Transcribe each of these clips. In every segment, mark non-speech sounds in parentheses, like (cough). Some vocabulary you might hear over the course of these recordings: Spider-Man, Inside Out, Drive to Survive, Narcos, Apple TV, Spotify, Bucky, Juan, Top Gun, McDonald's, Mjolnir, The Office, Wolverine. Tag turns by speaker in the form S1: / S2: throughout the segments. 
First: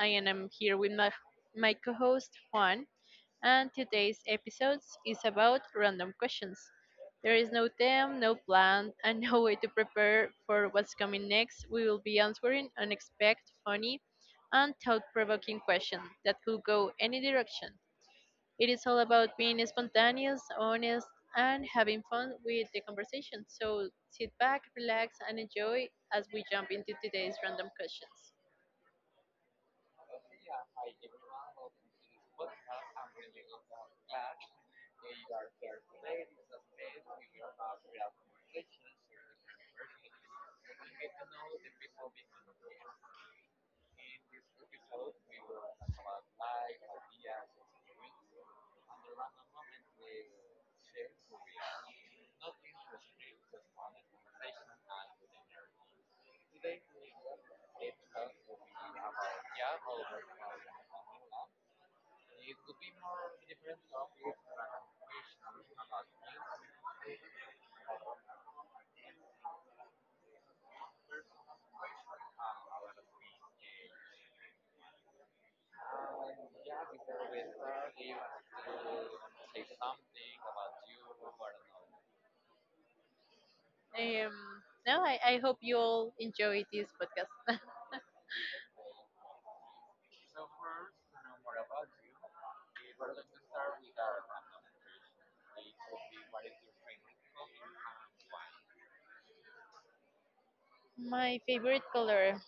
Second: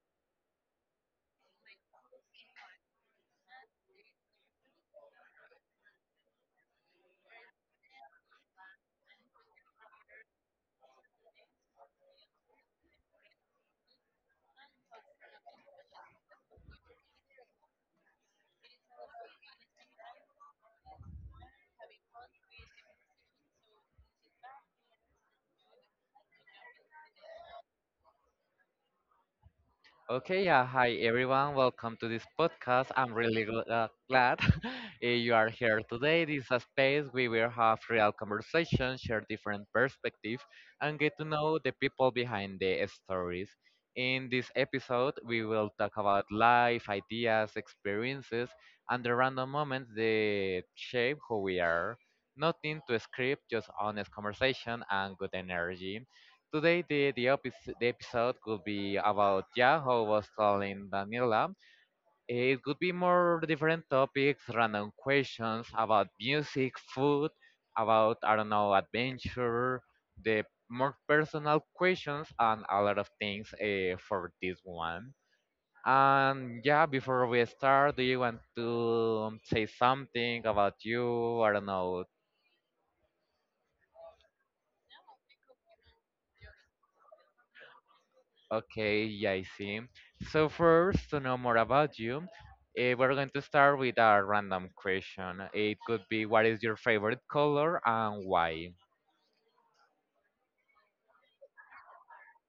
S1: and I'm here with my co host Juan. And today's episode is about random questions. There is no theme, no plan, (laughs) and no way to prepare for what's coming next. We will be answering unexpected, funny, and thought provoking questions that could go any direction. It is all about being spontaneous, honest, and having fun with the conversation. So sit back, relax, and enjoy as we jump into today's random questions.
S2: Okay, yeah, hi everyone. Welcome to this podcast. I'm really glad (laughs) you are here today. This is a space where we will have real conversation, share different perspectives, and get to know the people behind the stories. In this episode, we will talk about life, ideas, experiences, and the random moments that shape who we are. Nothing to script, just honest conversation and good energy. Today, the episode could be about Yahoo was telling Daniela. It could be more different topics, random questions about music, food, about, I don't know, adventure, the more personal questions, and a lot of things for this one. And yeah, before we start, do you want to say something about you? I don't know.
S1: Um, no, I hope you all enjoy this podcast.
S2: Okay, yeah, I see. So first, to know more about you, we're going to start with a random question. It could be, what is your favorite color and why?
S1: (laughs) My favorite color.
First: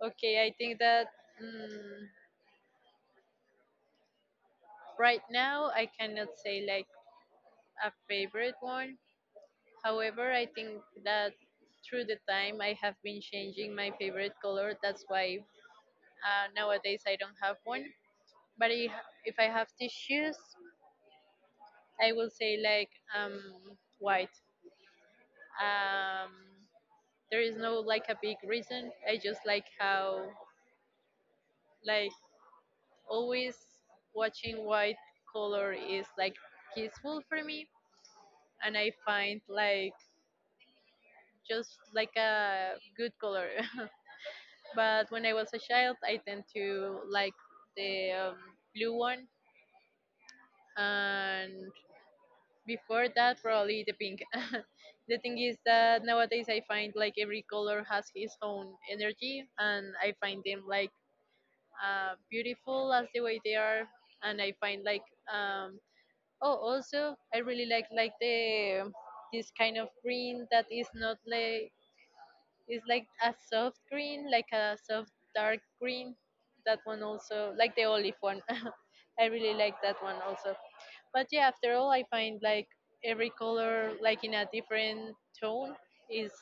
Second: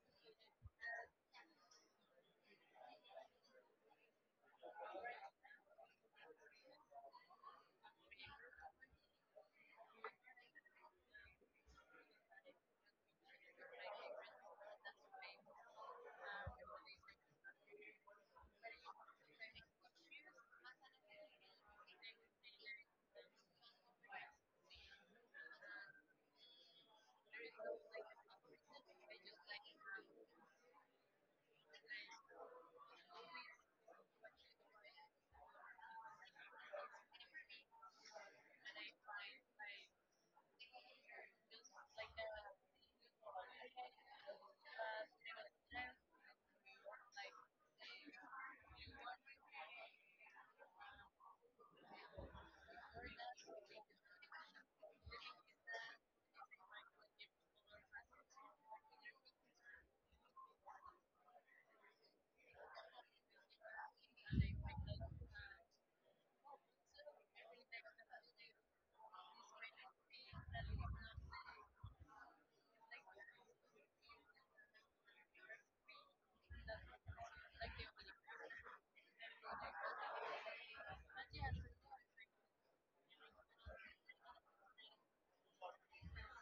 S1: Okay, I think that mm, right now I cannot say like a favorite one. However, I think that through the time I have been changing my favorite color. That's why nowadays, I don't have one. But if I have tissues, I will say like um, white. Um, there is no like a big reason. I just like how, like, always watching white color is like peaceful for me, and I find like just like a good color. (laughs) But when I was a child, I tend to like the blue one, and before that probably the pink. (laughs) The thing is that nowadays I find like every color has his own energy, and I find them like beautiful as the way they are. And I find like um oh, also I really like the this kind of green that is not like, is like a soft green, like a soft dark green. That one also, like the olive one. (laughs) I really like that one also. But yeah, after all, I find like every color, like in a different tone, is,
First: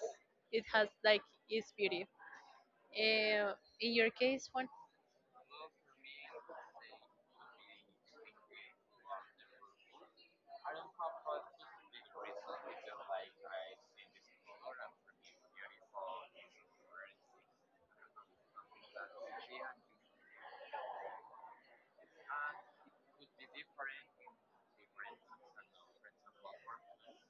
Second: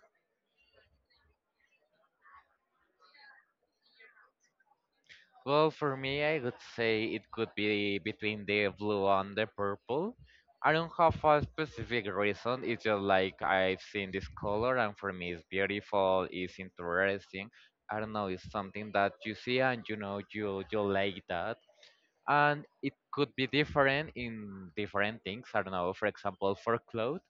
S1: it has like its beauty. Uh, in your case, one.
S2: Well, for me, I would say it could be between the blue and the purple. I don't have a specific reason. It's just like I've seen this color, and for me, it's beautiful. It's interesting. I don't know. It's something that you see, and you know, you like that, and it could be different in different things. I don't know, for example, for clothes,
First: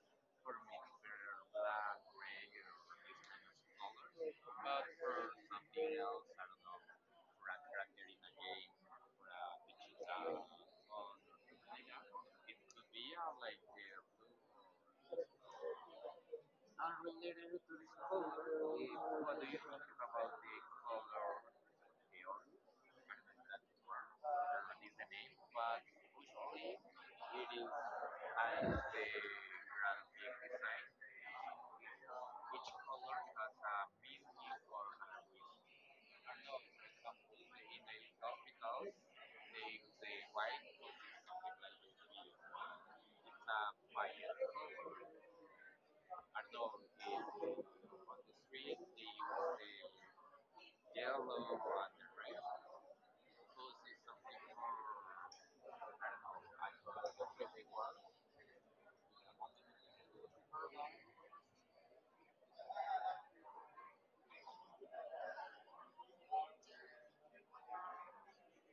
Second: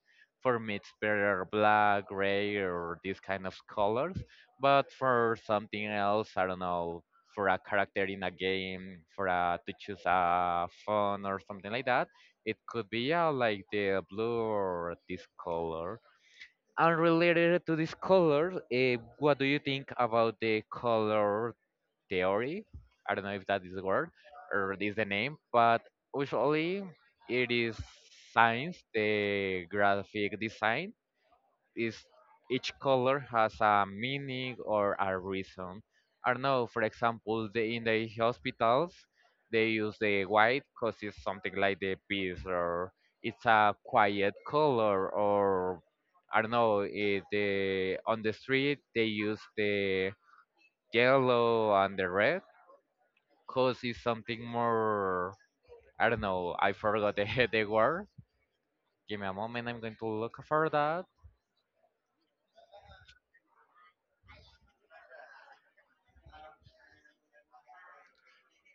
S2: for me it's better black, gray, or these kind of colors. But for something else, I don't know, for a character in a game, for a, to choose a phone or something like that, it could be like the blue or this color. And related to this color, what do you think about the color theory? I don't know if that is the word or is the name, but usually it is science. The graphic design is, each color has a meaning or a reason. I don't know. For example, the, in the hospitals, they use the white because it's something like the peace, or it's a quiet color, or I don't know. It, the, on the street, they use the yellow and the red cause is something more, I don't know, I forgot the (laughs) the word. Give me a moment, I'm going to look for that.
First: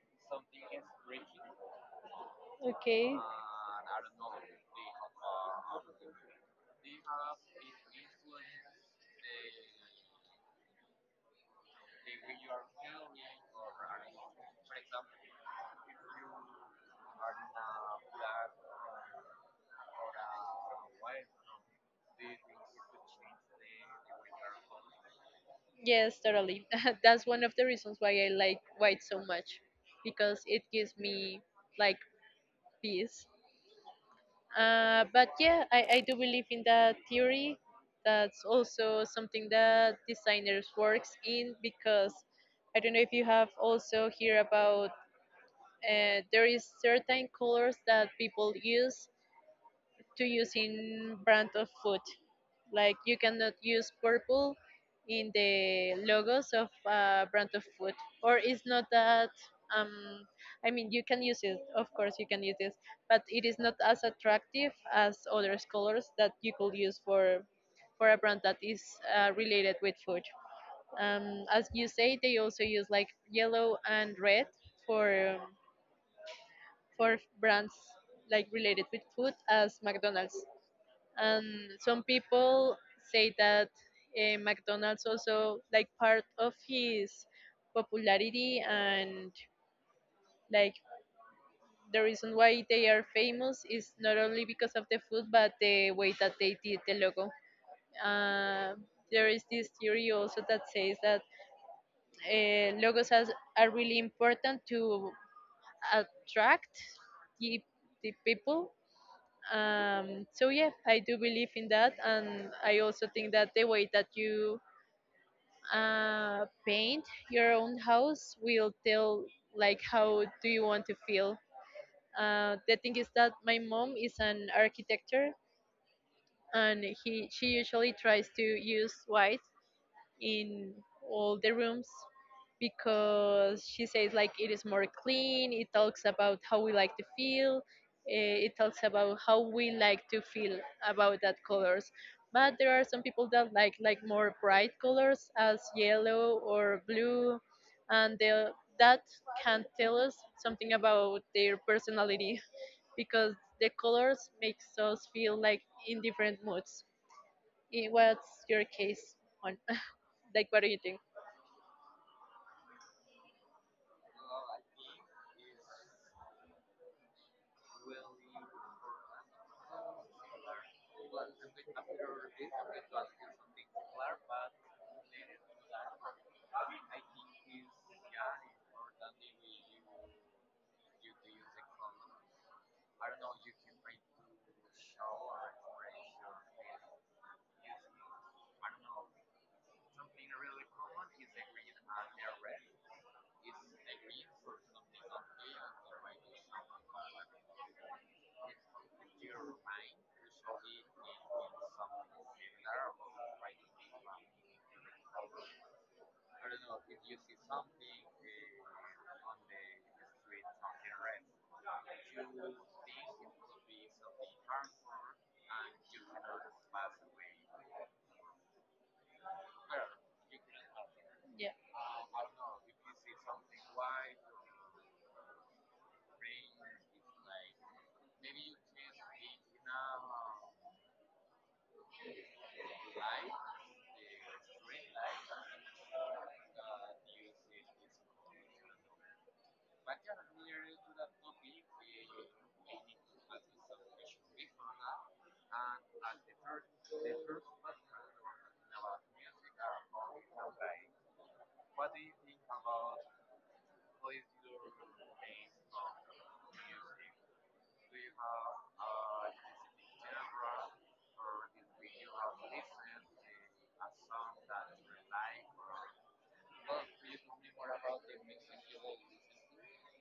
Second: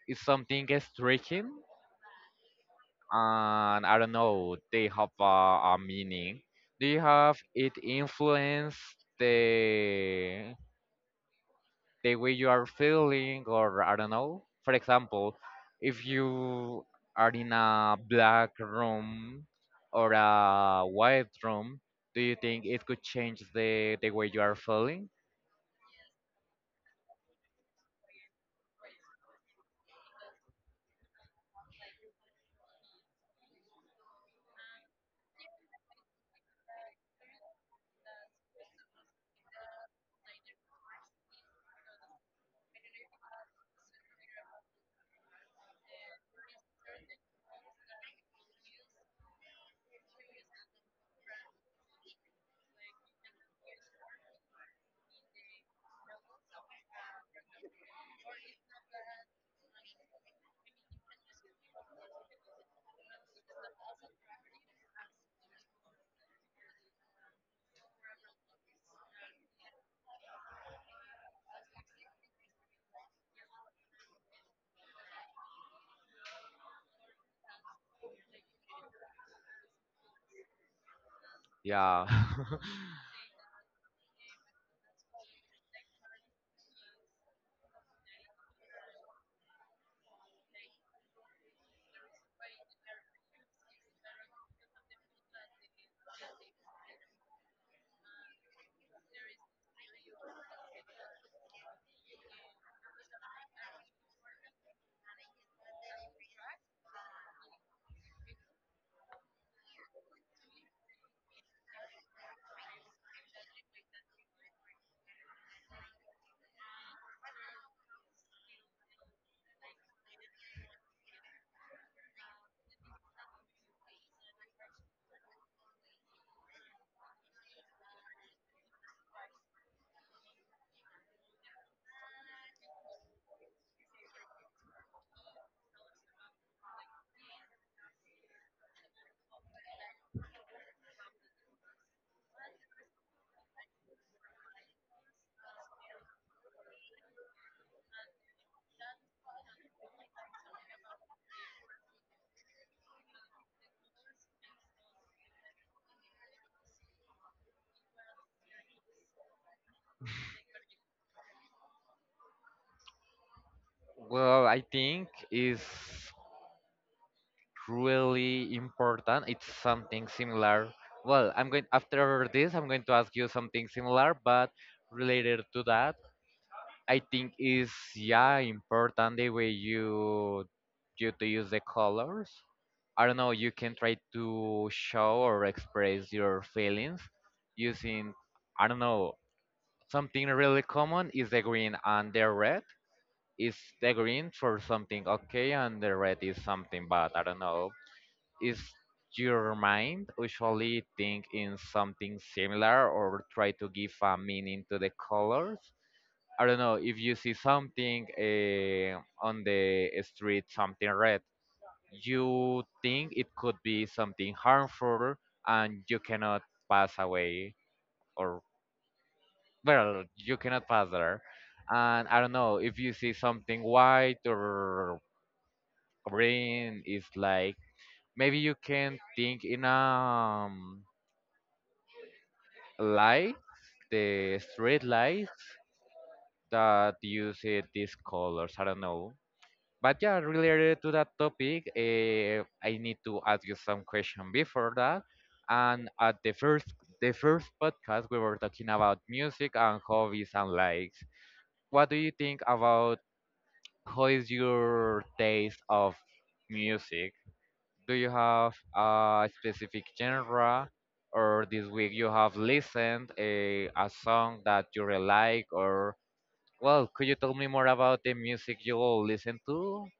S2: It's something stretching,
S1: Okay.
S2: and I don't know, they have a meaning. Do you have it influence the the way you are feeling, or I don't know? For example, if you are in a black room or a white room, do you think it could change the way you are feeling?
S1: Yes, totally. (laughs) That's one of the reasons why I like white so much, because it gives me like peace. But yeah, I do believe in that theory. That's also something that designers works in, because I don't know if you have also hear about there is certain colors that people use to use in brand of food. Like, you cannot use purple in the logos of brand of food, or it's not that. Um, I mean, you can use it, of course, you can use it, but it is not as attractive as other colors that you could use for a brand that is related with food. As you say, they also use like yellow and red for brands like related with food as McDonald's, and some
S2: Yeah.
S1: people
S2: (laughs)
S1: say that McDonald's also like part of his popularity and like the reason why they are famous is not only because of the food but the way that they did the logo. Uh, there is this theory also that says that logos are really important to attract the, the people. So yeah, I do believe in that, and I also think that the way that you paint your own house will tell like how do you want to feel. The thing is that my mom is an architecture, and he she usually tries to use white in all the rooms, because she says like it is more clean. It talks about how we like to feel It talks about how we like to feel about that colors. But there are some people that like more bright colors as yellow or blue, and they that can tell us something about their personality, (laughs) because the colors makes us feel like in different moods. What's your case on? (laughs) Like, what do you think?
S2: Well, I think is really important. It's something similar. Well, I'm going after this, I'm going to ask you something similar, but related to that, I think is, yeah, important the way you to use the colors. I don't know. You can try to show or express your feelings using, I don't know. Something really common is the green and the red, is the green for something okay and the red is something bad. I don't know. Is your mind usually think in something similar, or try to give a meaning to the colors? I don't know. If you see something on the street, something red, you think it could be something harmful and you cannot pass away, or, well, you cannot pass there.
S1: Yeah.
S2: And I don't know, if you see something white or, brain is like maybe you can think in light, the street lights that use it these colors, I don't know. But yeah, related to that topic, I need to ask you some question before that, and at the first, the first podcast we were talking about music and hobbies and likes. What do you think about, how is your taste of music? Do you have a specific genre, or this week you have listened a song that you really like, or, well, could you tell me more about the music you listen to?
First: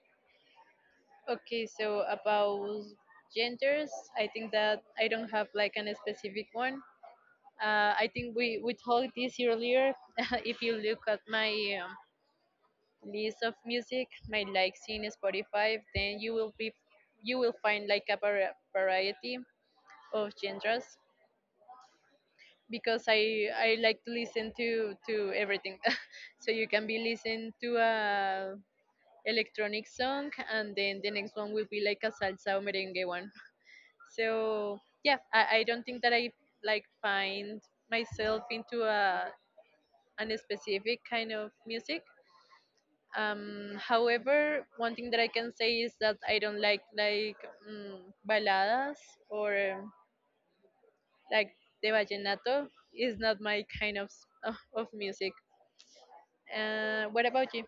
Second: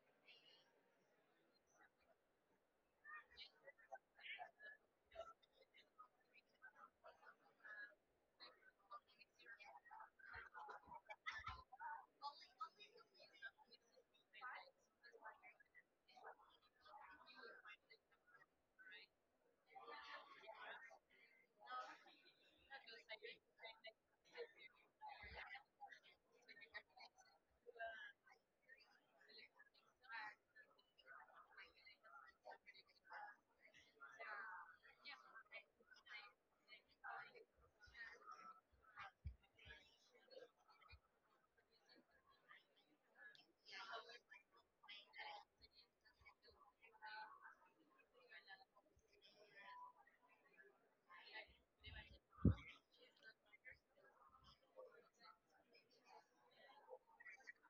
S1: Okay, so about genders, I think that I don't have like an specific one. I think we talked this earlier. (laughs) If you look at my um, list of music, my likes in Spotify, then you will find like a variety of genres because I like to listen to everything. (laughs) So you can be listening to a electronic song and then the next one will be like a salsa or merengue one. So yeah, I don't think that I like find myself into a an specific kind of music. However, one thing that I can say is that I don't like mm, baladas or like the vallenato is not my kind of of music. What about you?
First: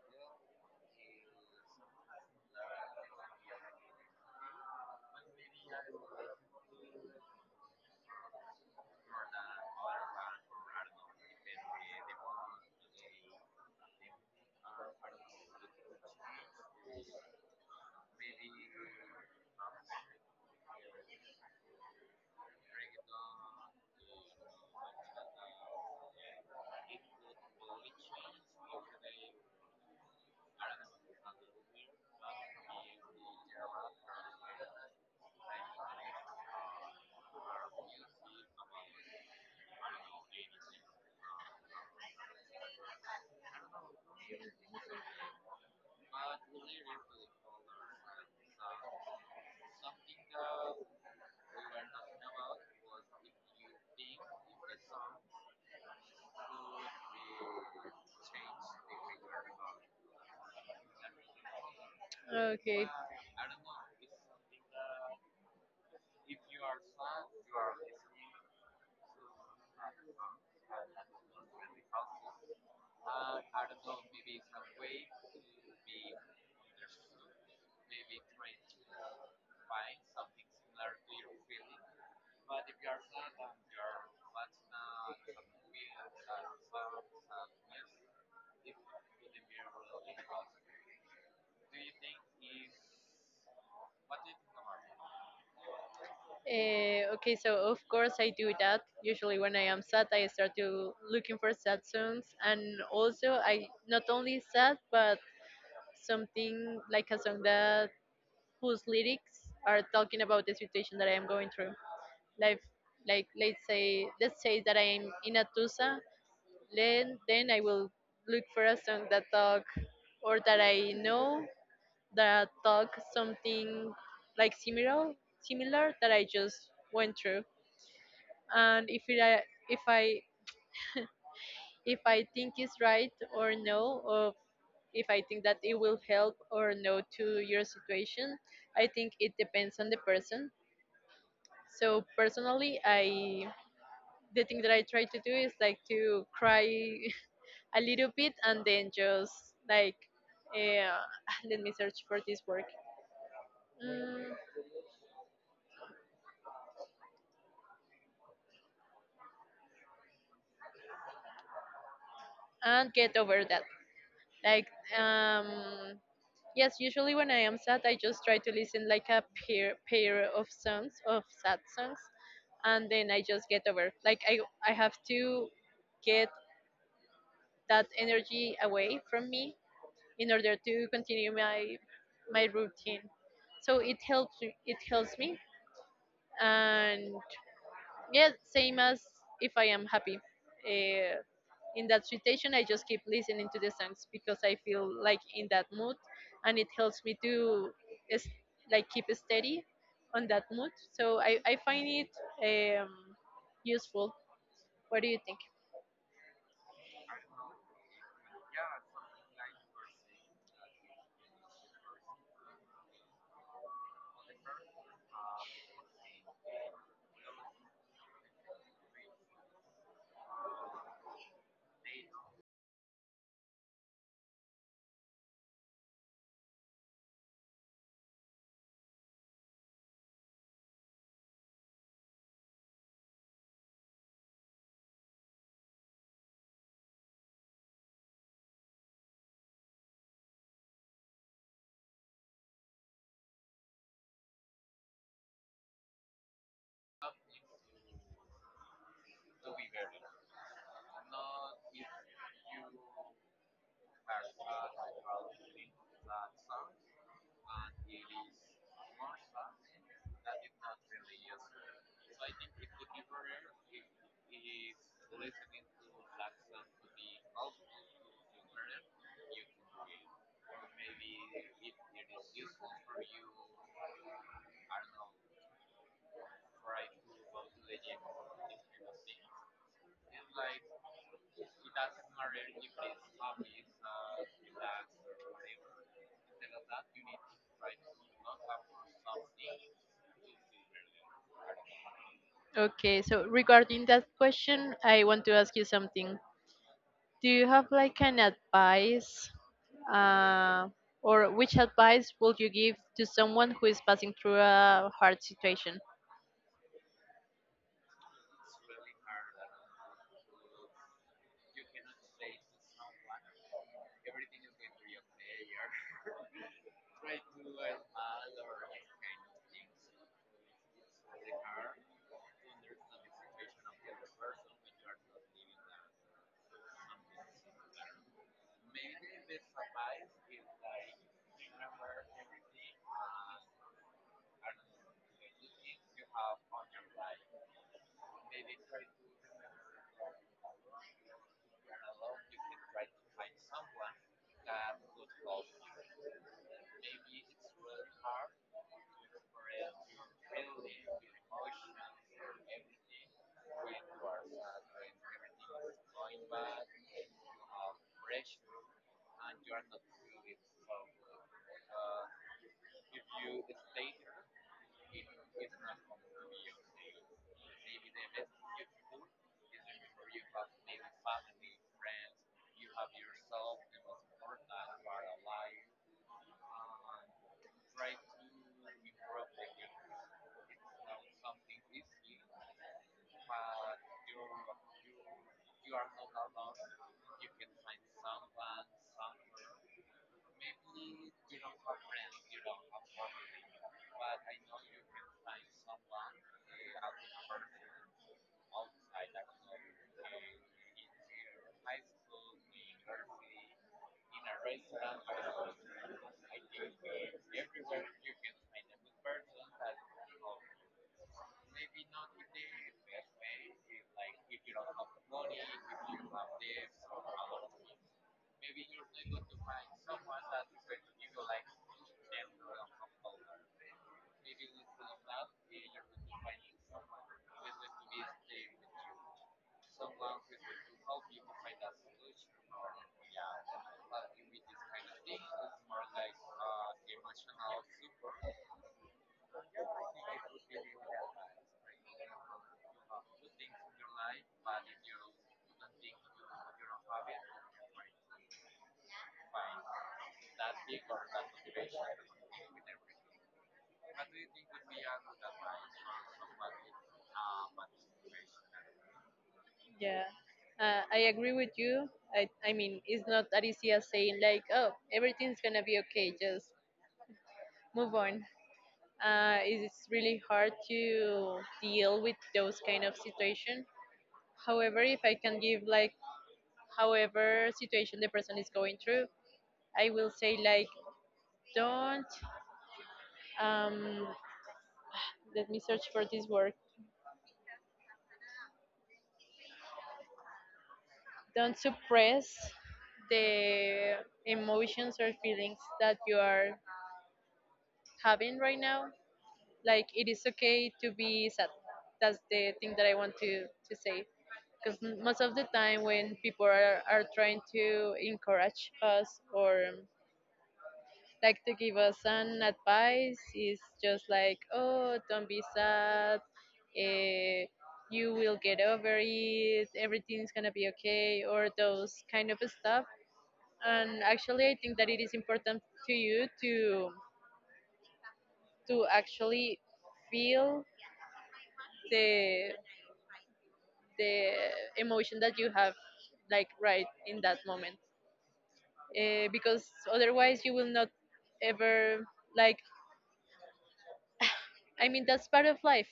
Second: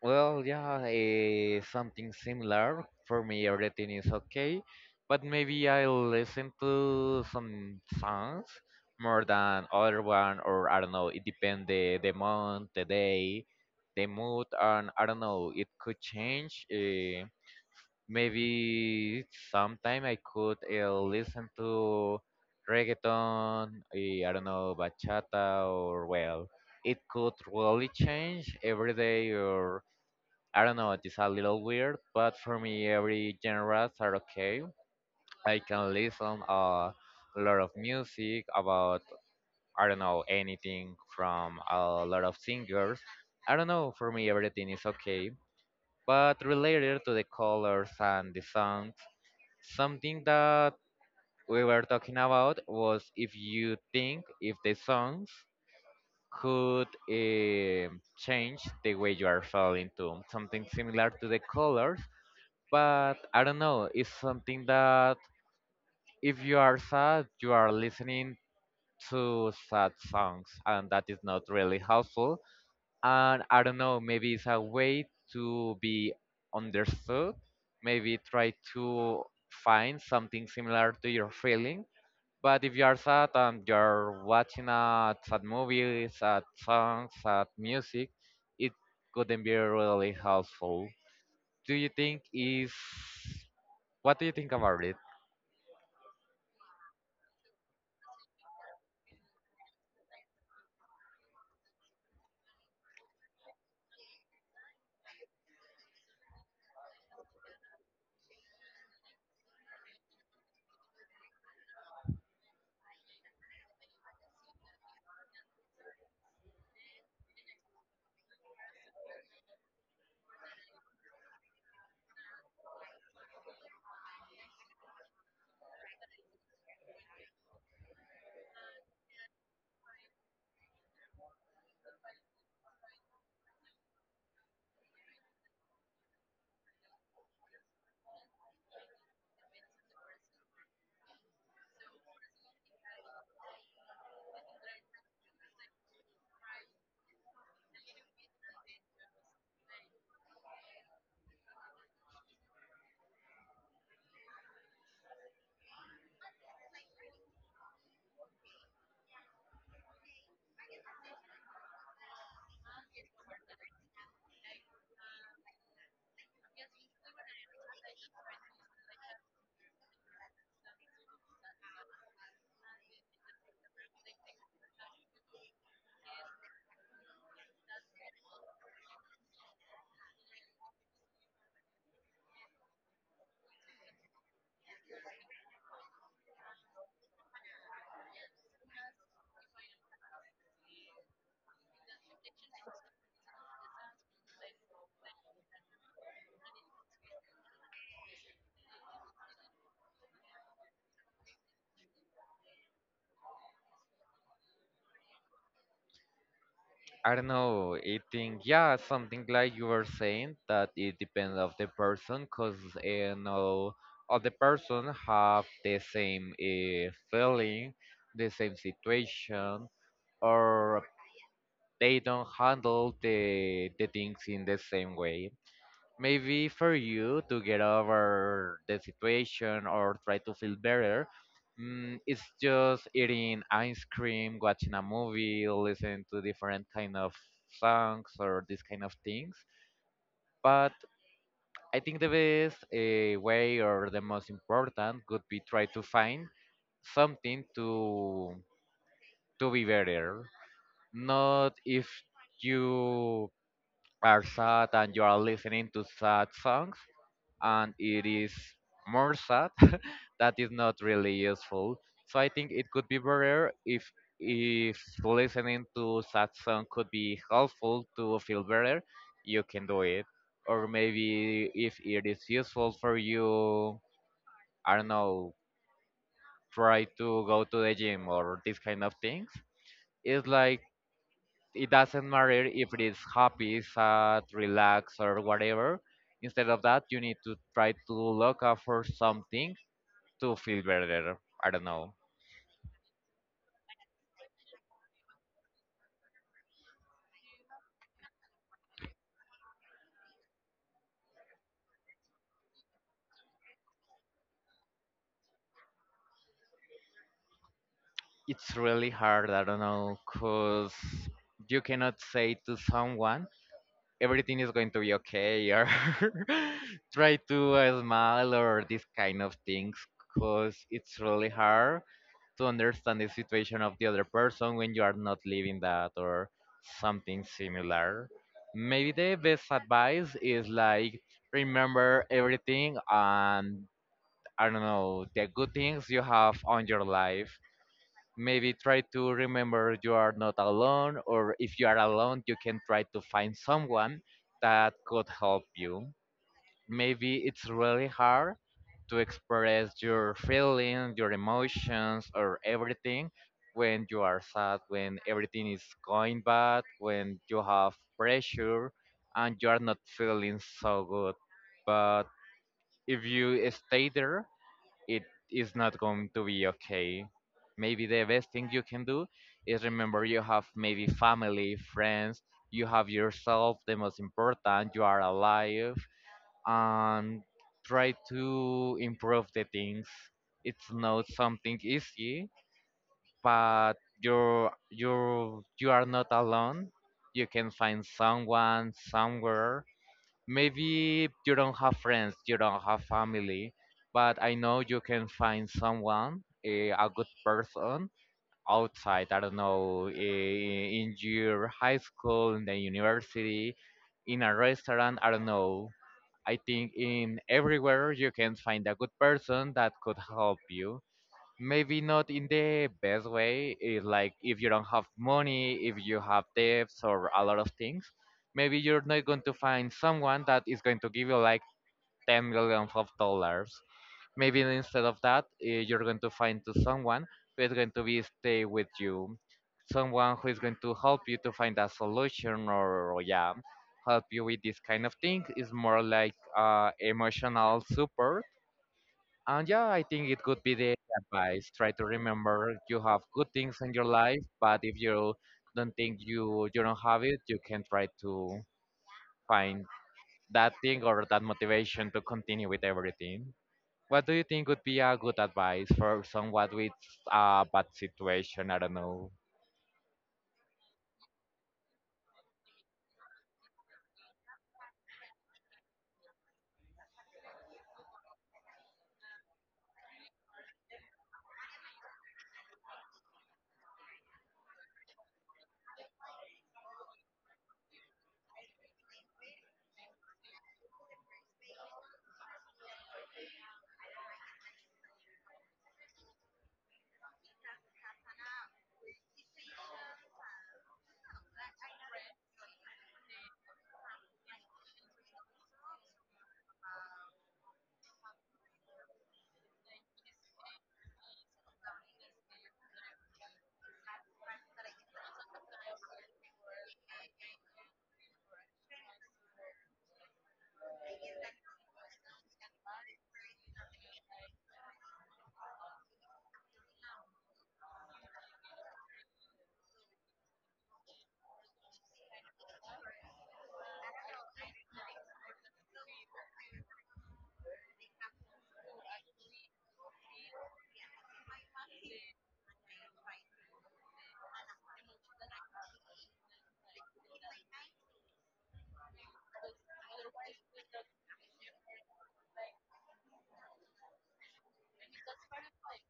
S2: Well, yeah, something similar. For me, everything is okay, but maybe I listen to some songs more than other one, or I don't know. It depends the month, the day, the mood, and I don't know. It could change. Maybe sometime I could listen to reggaeton, I don't know, bachata, or, well, it could really change every day, or I don't know, it is a little weird, but for me, every genres are okay. I can listen a lot of music about, I don't know, anything from a lot of singers. I don't know, for me, everything is okay. But related to the colors and the songs, something that we were talking about was if you think if the songs could change the way you are falling, to something similar to the colors,
S1: Okay.
S2: but I don't know, it's something that if you are sad, you are listening to sad songs, and that is not really helpful. And I don't know, maybe it's a way to be understood, maybe try to find something similar to your feelings. But if you are sad and you're watching sad movies, sad songs, sad music, it couldn't be really helpful. Do you think is, what do you think about it?
S1: Okay, so of course I do that. Usually when I am sad, I start to looking for sad songs, and also I not only sad, but something like a song that whose lyrics are talking about the situation that I am going through. Like, like, let's say that I am in a tusa, then I will look for a song that talk or that I know that talk something like similar that I just went through. And if I if I think it's right or no, or if I think that it will help or no to your situation, I think it depends on the person. So personally, I the thing that I try to do is like to cry (laughs) a little bit, and then just like uh, (laughs) (sighs) let me search for this work mm, and get over that. Like, um, yes, usually when I am sad, I just try to listen like a pair of sad songs, and then I just get over. Like, I have to get that energy away from me in order to continue my routine. So it helps me, and yeah, same as if I am happy, uh, in that situation I just keep listening to the songs because I feel like in that mood, and it helps me is, like keep steady on that mood. So I find it useful. What do you think?
S2: I don't know. I think, yeah, something like you were saying that it depends of the person, cause you know all the person have the same feeling, the same situation, or they don't handle the things in the same way. Maybe for you to get over the situation or try to feel better, it's just eating ice cream, watching a movie, listening to different kind of songs or these kind of things. But I think the best way, or the most important would be try to find something to be better. Not if you are sad and you are listening to sad songs and it is more sad. (laughs) That is not really useful. So I think it could be better if listening to sad song could be helpful to feel better, you can do it. Or maybe if it is useful for you, I don't know, try to go to the gym or these kind of things. It's like it doesn't matter if it is happy, sad, relaxed or whatever. Instead of that, you need to try to look out for something to feel better. I don't know.
S1: Okay, so regarding that question, I want to ask you something. Do you have like an advice, uh, or which advice would you give to someone who is passing through a hard situation?
S2: It's really hard. I don't know, cause you cannot say to someone everything is going to be okay, or (laughs) try to smile or these kind of things, cause it's really hard to understand the situation of the other person when you are not living that or something similar. Maybe the best advice is like remember everything, and I don't know, the good things you have on your life. Maybe try to remember you are not alone, or if you are alone, you can try to find someone that could help you. Maybe it's really hard to express your feelings, your emotions, or everything when you are sad, when everything is going bad, when you have pressure and you are not feeling so good. But if you stay there, it is not going to be okay. Maybe the best thing you can do is remember you have maybe family, friends, you have yourself, the most important, you are alive, and try to improve the things. It's not something easy, but you're you are not alone. You can find someone somewhere. Maybe you don't have friends, you don't have family, but I know you can find someone, a good person outside, I don't know, in your high school, in the university, in a restaurant, I don't know. I think in everywhere you can find a good person that could help you, maybe not in the best way, like if you don't have money, if you have debts or a lot of things, maybe you're not going to find someone that is going to give you like 10 millions of dollars. Maybe instead of that, you're going to find to someone who is going to be stay with you, someone who is going to help you to find a solution, or, yeah, help you with this kind of thing is more like emotional support. And yeah, I think it could be the advice. Try to remember you have good things in your life, but if you don't think you, you don't have it, you can try to find that thing or that motivation to continue with everything. What do you think would be a good advice for someone with a bad situation? I don't know.
S1: Yeah, I agree with you. I mean, it's not that easy as saying, like, oh, everything's gonna be okay, just move on. It's really hard to deal with those kind of situation. However, if I can give, like, however situation the person is going through, I will say, like, don't, um, let me search for this word, don't suppress the emotions or feelings that you are having right now. Like, it is okay to be sad. That's the thing that I want to say, because most of the time when people are trying to encourage us or like to give us an advice is just like, oh, don't be sad. eh, you will get over it, everything's gonna be okay, or those kind of stuff. And actually I think that it is important to you to actually feel the the emotion that you have like right in that moment. Because otherwise you will not ever, like, I mean, that's part of life.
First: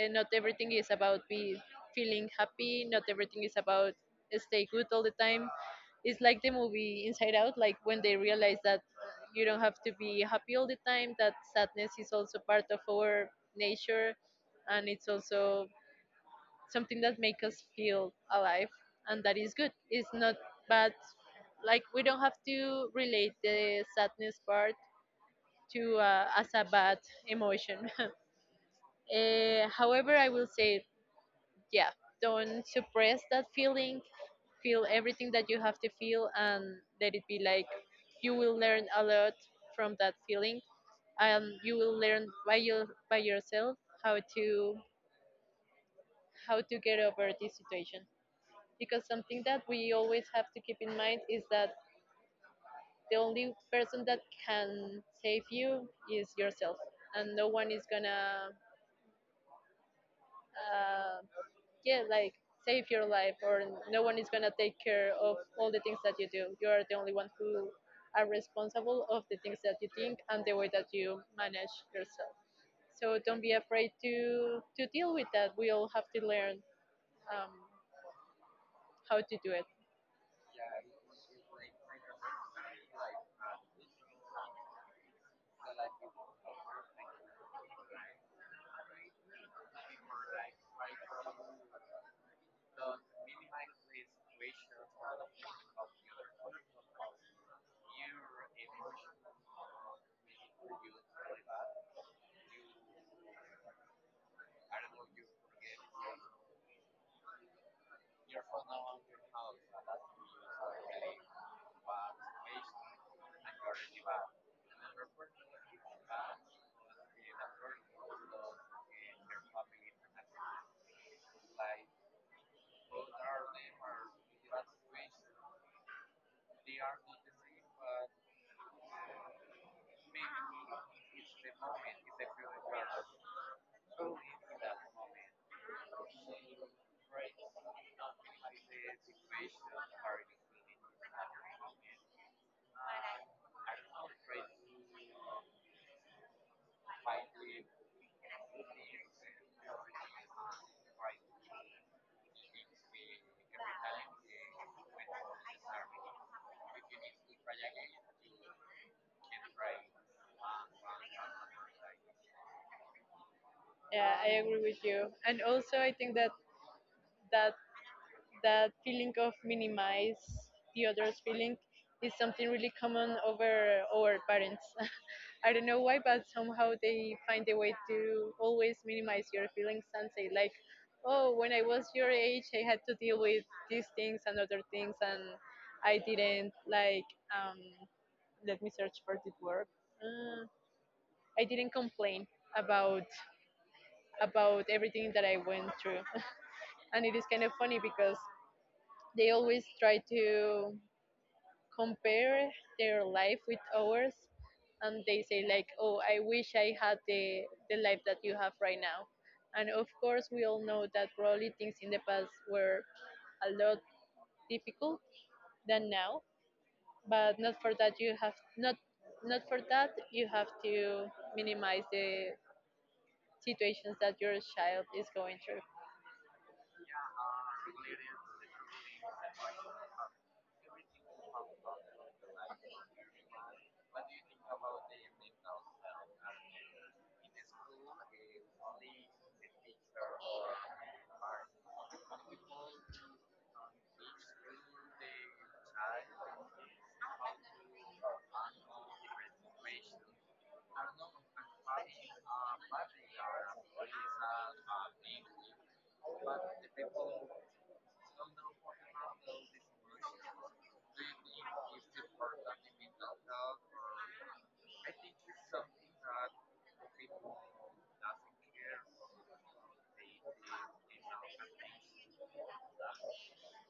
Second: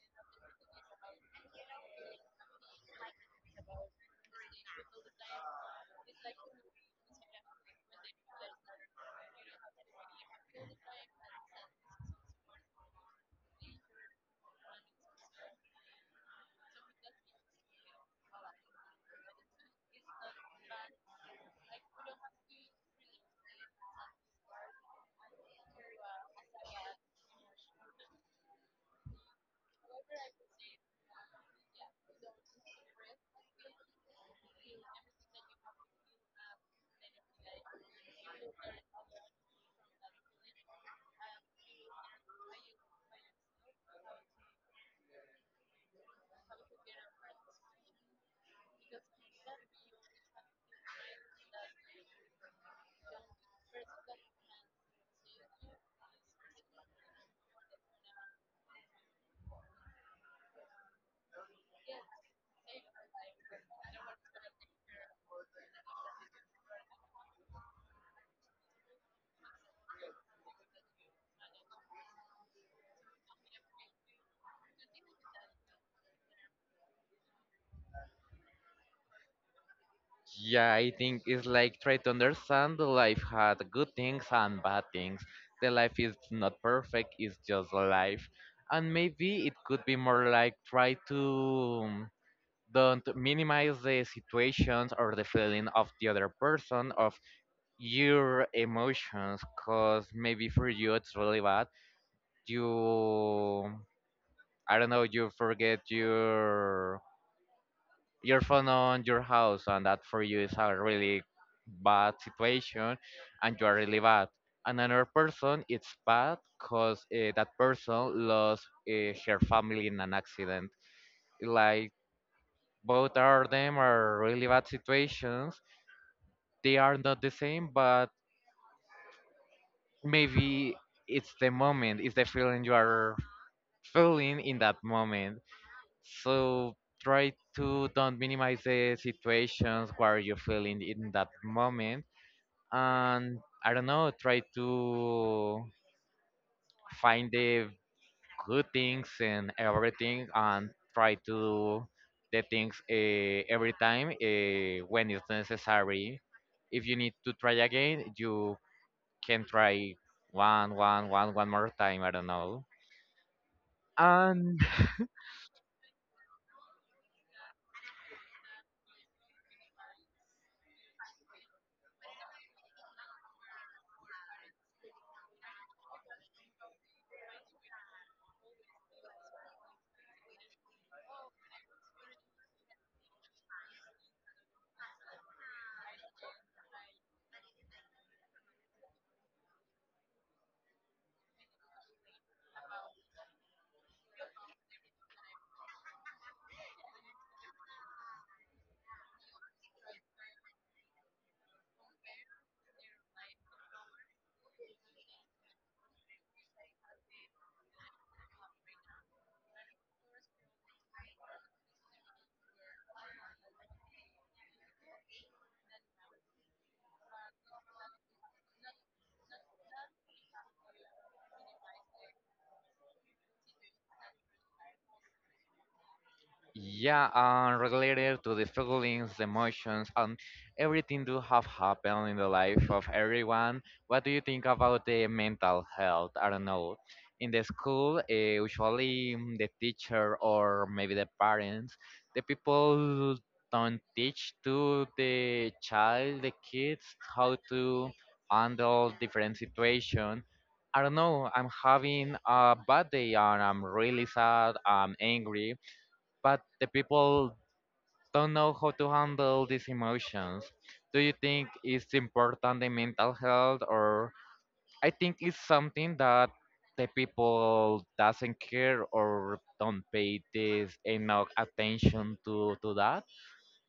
S1: Not everything is about be feeling happy. Not everything is about stay good all the time. It's like the movie Inside Out, like when they realize that you don't have to be happy all the time, that sadness is also part of our nature. And it's also something that make us feel alive, and that is good. It's not bad. Like, we don't have to relate the sadness part to as a bad emotion. (laughs) However, I will say, yeah, don't suppress that feeling. Feel everything that you have to feel and let it be. Like, you will learn a lot from that feeling, and you will learn by yourself how to get over this situation. Because something that we always have to keep in mind is that the only person that can save you is yourself, and no one is gonna uh, yeah, like, save your life. Or no one is gonna take care of all the things that you do. You are the only one who are responsible of the things that you think and the way that you manage yourself. So don't be afraid to deal with that. We all have to learn um, how to do it.
S2: Yeah, I think it's like try to understand the life had good things and bad things. The life is not perfect, it's just life. And maybe it could be more like try to don't minimize the situations or the feeling of the other person, of your emotions, because maybe for you it's really bad. You, I don't know, you forget your phone on your house, and that for you is a really bad situation and you are really bad, and another person it's bad because that person lost her family in an accident. Like both of them are really bad situations, they are not the same, but maybe it's the moment, it's the feeling you are feeling in that moment. So try to don't minimize the situations where you're feeling in that moment. And I don't know, try to find the good things and everything, and try to do the things every time when it's necessary. If you need to try again, you can try one, one, one, one more time. I don't know.
S1: Yeah, I
S2: And
S1: agree with you, and also I think that that feeling of minimize the other's feeling is something really common over our parents. (laughs) I don't know why, but somehow they find a way to always minimize your feelings and say like, "Oh, when I was your age, I had to deal with these things and other things, and I didn't like let me search for the word. Uh, I didn't complain about about everything that I went through." (laughs) And it is kind of funny because they always try to compare their life with ours, and they say like, "Oh, I wish I had the life that you have right now." And of course, we all know that probably things in the past were a lot difficult than now, but not for that you have not not for that you have to minimize the situations that your child is going through.
S2: yeah, and related to the feelings, emotions, and everything do have happened in the life of everyone. What do you think about the mental health? I don't know. In the school, usually the teacher or maybe the parents, the people don't teach to the child, the kids, how to handle different situation. I don't know. I'm having a bad day and I'm really sad. I'm angry, but the people don't know how to handle these emotions. Do you think it's important the mental health? Or I think it's something that the people doesn't care or don't pay this enough attention to that.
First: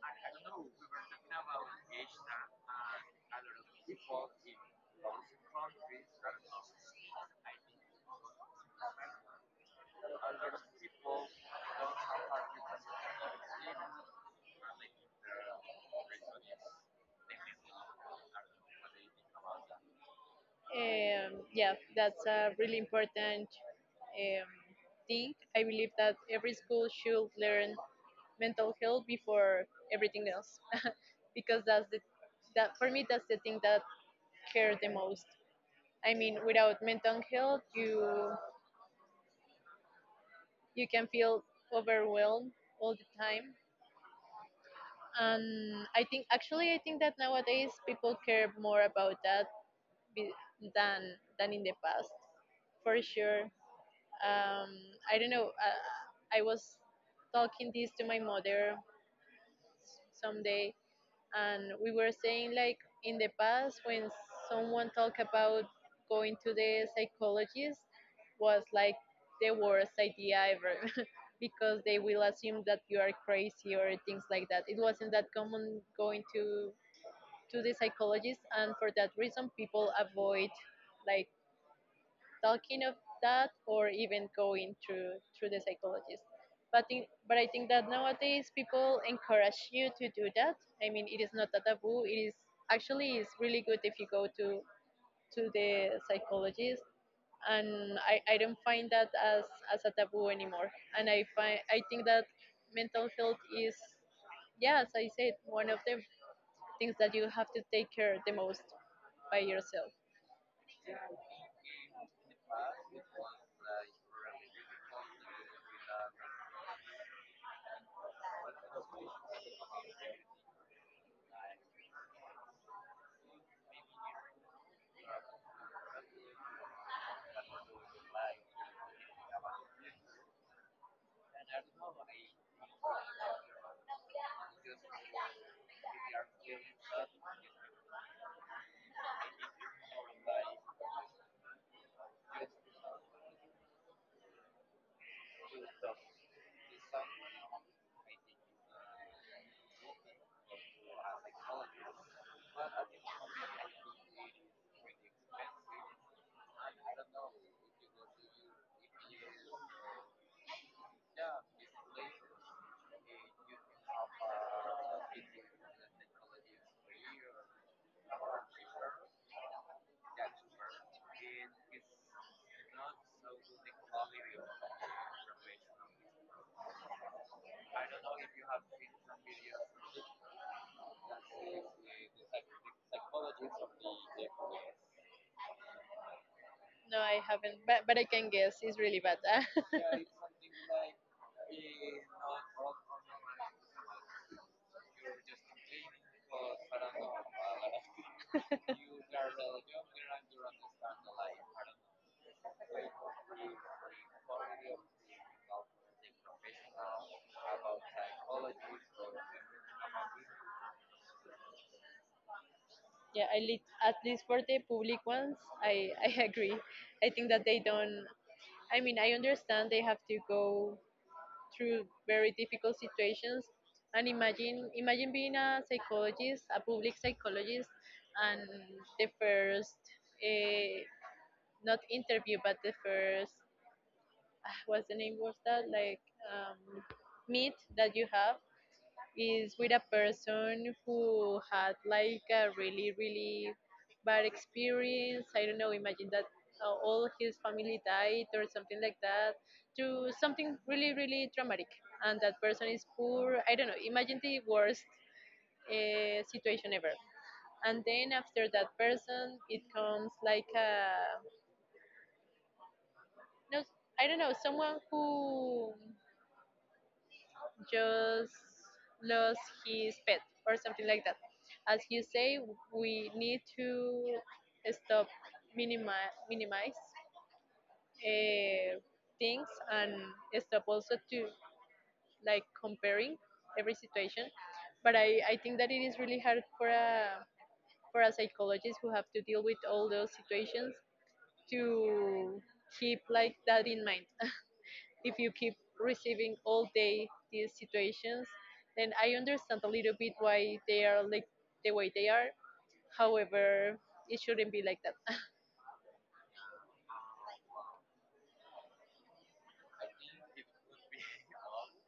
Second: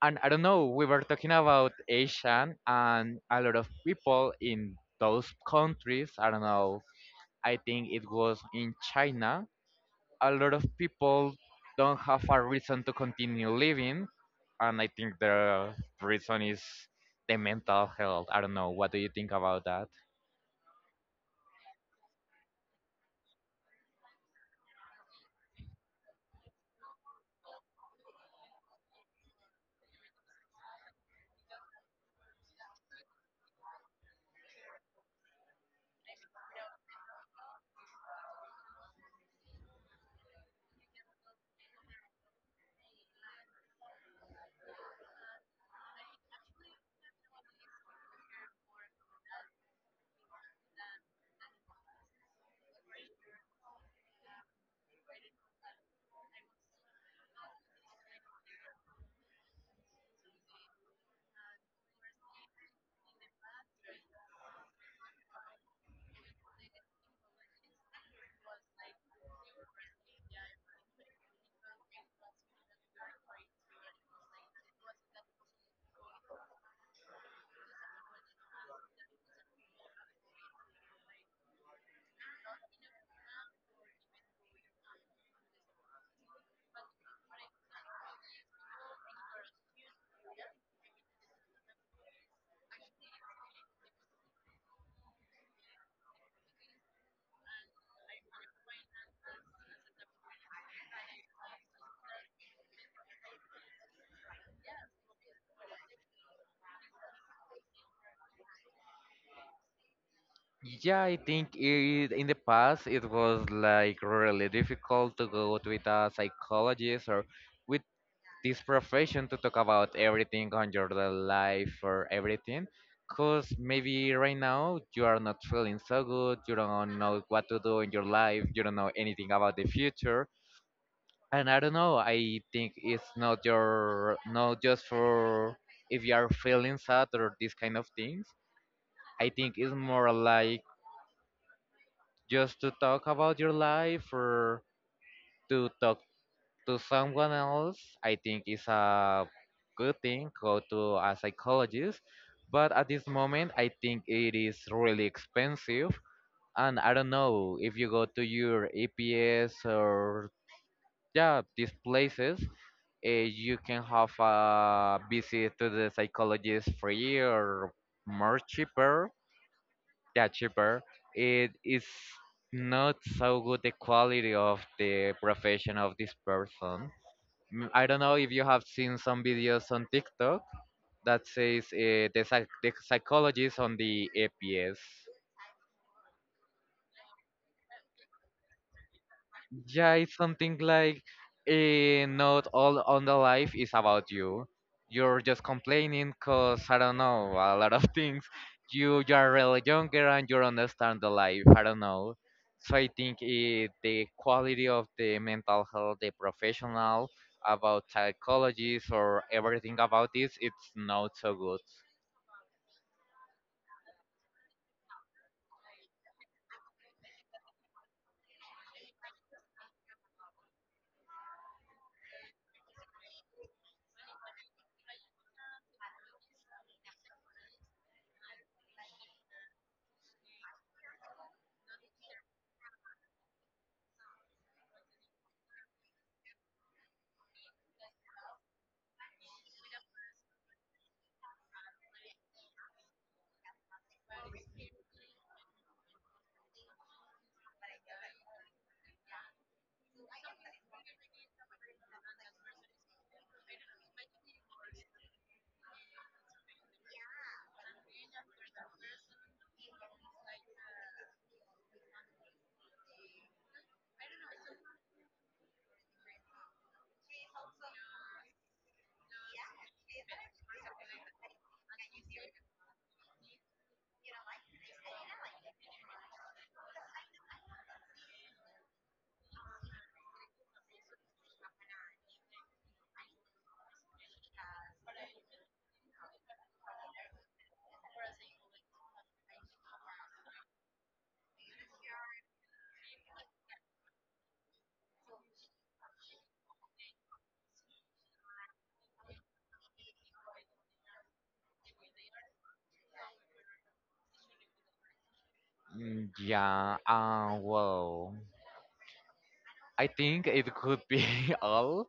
S2: And I don't know, we were talking about Asian and a lot of people in those countries, I don't know, I think it was in China a lot of people don't have a reason to continue living, and I think the reason is the mental health. I don't know. What do you think about that?
S1: Yeah, that's a really important um, thing. I believe that every school should learn mental health before everything else, (laughs) because that for me that's the thing that care the most. I mean, without mental health, you can feel overwhelmed all the time, and I think that nowadays people care more about that be- than in the past for sure. um, I don't know. I was talking this to my mother someday, and we were saying like in the past when someone talked about going to the psychologist was like the worst idea ever, (laughs) because they will assume that you are crazy or things like that. It wasn't that common going to the psychologist, and for that reason, people avoid like talking of that or even going through the psychologist. But I think that nowadays people encourage you to do that. I mean, it is not a taboo. It is actually is really good if you go to the psychologist. And I don't find that as a taboo anymore. And I think that mental health is, yeah, as I said, one of the things that you have to take care the most by yourself.
S2: Yeah, I think it, in the past it was like really difficult to go to with a psychologist or with this profession to talk about everything on your life or everything. Because maybe right now you are not feeling so good, you don't know what to do in your life, you don't know anything about the future and I don't know. I think it's not your, not just for if you are feeling sad or these kind of things. I think it's more like just to talk about your life or to talk to someone else. I think it's a good thing go to a psychologist, but at this moment I think it is really expensive. And I don't know, if you go to your EPS or yeah these places, you can have a visit to the psychologist free or more cheaper. Yeah, cheaper. It is not so good the quality of the profession of this person. I don't know if you have seen some videos on TikTok that says the, the psychologist on the APS.
S1: No, I haven't, but I can guess. It's really bad.
S2: Yeah,
S1: (laughs)
S2: it's something like not all on the life is about you. You're just complaining because I don't know a lot of (laughs) things. You are really younger and you understand the life. I don't know. So I think it, the quality of the mental health, the professional about psychologists or everything about this, it's not so good.
S1: Yeah, I lit at least for the public ones. I (laughs) I agree. I think that they don't. I mean, I understand they have to go through very difficult situations, and imagine being a psychologist, a public psychologist, and the first, uh, not interview, but the first, ah, what's the name of that, like, um, meet that you have is with a person who had like a really really bad experience. I don't know, imagine that, all his family died or something like that, to something really really traumatic, and that person is poor. I don't know, imagine the worst situation ever. And then after that person it comes like a, no, I don't know, someone who just lost his pet or something like that. As you say, we need to stop minimize uh, things and stop also to like comparing every situation. But I think that it is really hard for a psychologist who have to deal with all those situations to keep like that in mind. If you keep receiving all day these situations, then I understand a little bit why they are like the way they are. However, it shouldn't be like that. (laughs)
S2: Yeah. Well, I think it could be (laughs) all.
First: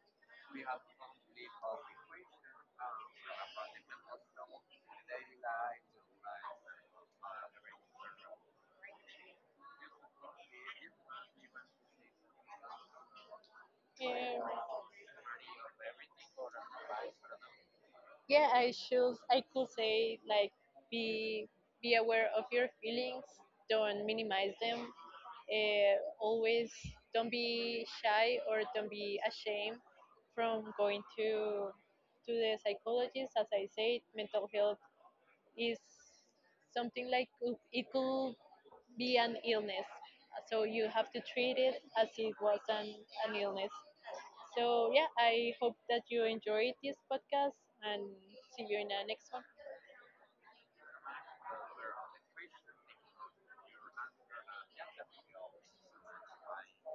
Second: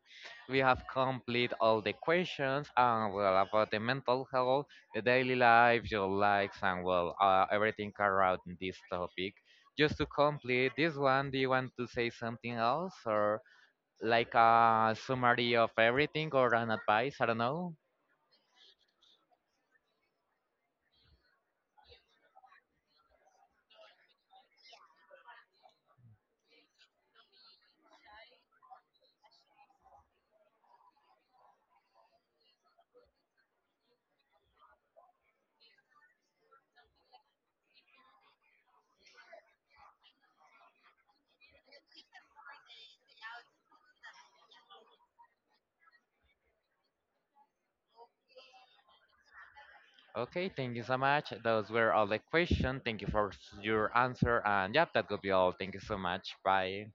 S2: We have complete all the questions and well about the mental health, the daily life, your likes, and well everything around this topic. Just to complete this one, do you want to say something else or like
S1: Um,
S2: a summary of everything or an advice? I don't know.
S1: yeah, I should. I could say like be aware of your feelings. Don't minimize them. Always don't be shy or don't be ashamed from going to the psychologist. As I said, mental health is something like it could be an illness. So you have to treat it as it was an illness. So yeah, I hope that you enjoyed this podcast and see you in the next one.
S2: Okay, thank you so much. Those were all the questions. Thank you for your answer, and yep, that could be all. Thank you so much. Bye.